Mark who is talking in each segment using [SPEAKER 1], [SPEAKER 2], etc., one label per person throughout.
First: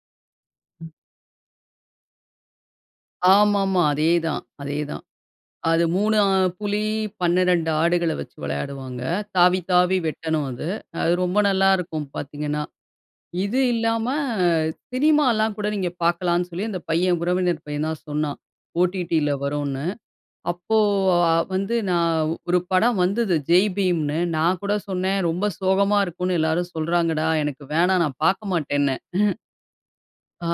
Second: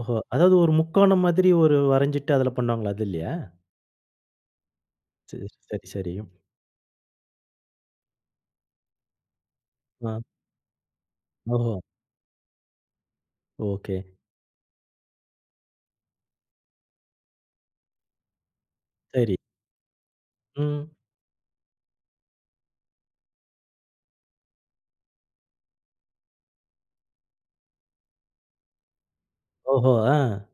[SPEAKER 1] ஓஹோ! அதாவது ஒரு
[SPEAKER 2] ம்.
[SPEAKER 1] முக்கோணம் மாதிரி ஒரு வரஞ்சிட்டு அதில பண்ணுவாங்களா! அது இல்லயா?
[SPEAKER 2] ஆமா, ஆமா. அதே தான், அதே தான்.
[SPEAKER 1] சரி,
[SPEAKER 2] அது
[SPEAKER 1] சரி, சரி.
[SPEAKER 2] 3 அ புலி 12 ஆடுகள வச்சு விளையாடுவாங்க. தாவி, தாவி
[SPEAKER 1] ஆ.
[SPEAKER 2] வெட்டணும் அது. அது ரொம்ப
[SPEAKER 1] ஓஹோ!
[SPEAKER 2] நல்லாயிருக்கும் பார்த்தீங்கன்னா! இது
[SPEAKER 1] ஓகே.
[SPEAKER 2] இல்லாம சினிமாலாம் கூட நீங்க பார்க்கலாம்ன்னு சொல்லி அந்த பையன் உறவினர் பையன் தான் சொன்னான். OTTல
[SPEAKER 1] சரி.
[SPEAKER 2] வருன்னு. அப்போ
[SPEAKER 1] ம்.
[SPEAKER 2] அ வந்து நான் ஒரு படம் வந்தது "ஜெய்பீம்" ன்னு நான் கூட சொன்னேன். ரொம்ப சோகமா இருக்குன்னு எல்லாரும் சொல்றாங்கடா! எனக்கு வேணாம் நான் பார்க்க மாட்டேன்னே!
[SPEAKER 1] ஓஹோ! ஆ.
[SPEAKER 2] ஆ.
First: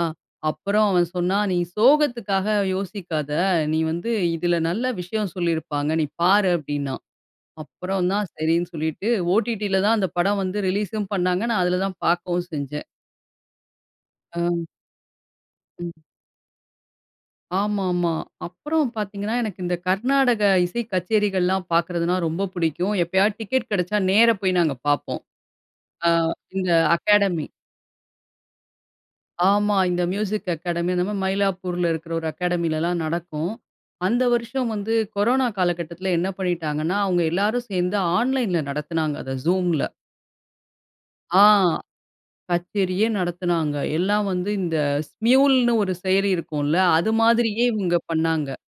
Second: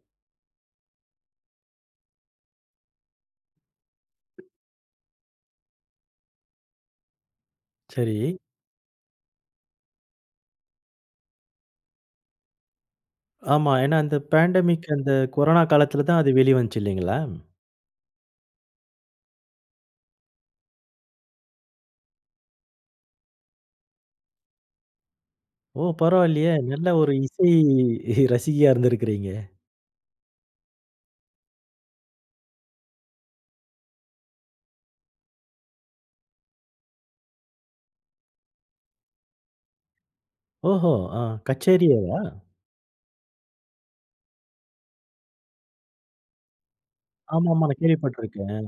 [SPEAKER 2] அப்புறம் அவன் சொன்னான் "நீ சோகத்துக்காக யோசிக்காத! நீ வந்து இதில நல்ல விஷயம் சொல்லியிருப்பாங்க, நீ பாரு" அப்பிடின்னான். அப்புறம் தான்
[SPEAKER 1] சரி.
[SPEAKER 2] சரின்னு சொல்லிட்டு OTTல தான் அந்த படம் வந்து ரிலீஸ்ம் பண்ணாங்க. நான் அதில தான் பார்க்கவும் செஞ்சேன்.
[SPEAKER 1] ஆமா. ஏன்னா, அந்த
[SPEAKER 2] அ.
[SPEAKER 1] பேண்டமிக் அந்த கொரோனா
[SPEAKER 2] ம்.
[SPEAKER 1] காலத்தில தான் அது வெளிவந்துச்சு இல்லேங்களா.
[SPEAKER 2] ஆமா, ஆமா. அப்புறம் பார்த்தீங்கன்னா, எனக்கு இந்த கர்நாடக இசை கச்சேரிகள்லாம் பார்க்கிறதுனா ரொம்ப புடிக்கும். எப்பயாவது டிக்கெட் கிடைச்சா நேர போய் நாங்க பார்ப்போம்.
[SPEAKER 1] ஓ!
[SPEAKER 2] ஆ
[SPEAKER 1] பரவாயில்லயே!
[SPEAKER 2] இந்த
[SPEAKER 1] நல்ல ஒரு
[SPEAKER 2] அகாடமி.
[SPEAKER 1] இசை ரசிகையா இருந்திருக்கிறீங்க.
[SPEAKER 2] ஆமா. இந்த மியூசிக் அகாடமி அந்த [unintelligible] மயிலாப்பூர்ல இருக்கிற ஒரு அகாடமிலலாம் நடக்கும். அந்த வருஷம் வந்து கொரோனா காலகட்டத்தில என்ன பண்ணிட்டாங்கன்னா, அவுங்க எல்லாரும் சேர்ந்து ஆன்லைன்ல நடத்தினாங்க அத Zoomல.
[SPEAKER 1] ஓஹோ! அ
[SPEAKER 2] ஆ
[SPEAKER 1] கச்சேரியேவா?
[SPEAKER 2] கச்சேரியே நடத்துனாங்க. எல்லாம் வந்து இந்த Smuleன்னு ஒரு செயலி இருக்கும்ல. அது
[SPEAKER 1] ஆமா,
[SPEAKER 2] மாதிரியே
[SPEAKER 1] ஆமா. நான்
[SPEAKER 2] இவுங்க பண்ணாங்க.
[SPEAKER 1] கேள்விப்பட்டிருக்கிறேன்.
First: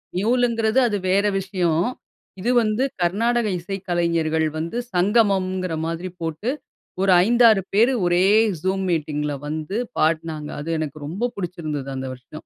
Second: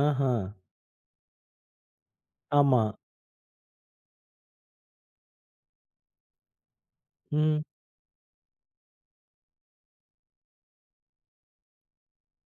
[SPEAKER 1] அ ஆஹா!
[SPEAKER 2] நியூல்ங்கிறது அது வேறு விஷயம். இது வந்து
[SPEAKER 1] ஆமா.
[SPEAKER 2] கர்நாடக இசைக்கலைஞர்கள் வந்து சங்கமம்ங்கிற மாதிரி போட்டு, ஒரு 5, 6
[SPEAKER 1] ம்.
[SPEAKER 2] பேர் ஒரே Zoom மீட்டிங்ல வந்து படுனாங்க. அது எனக்கு ரொம்ப புடிச்சிருந்தது அந்த வருஷம்.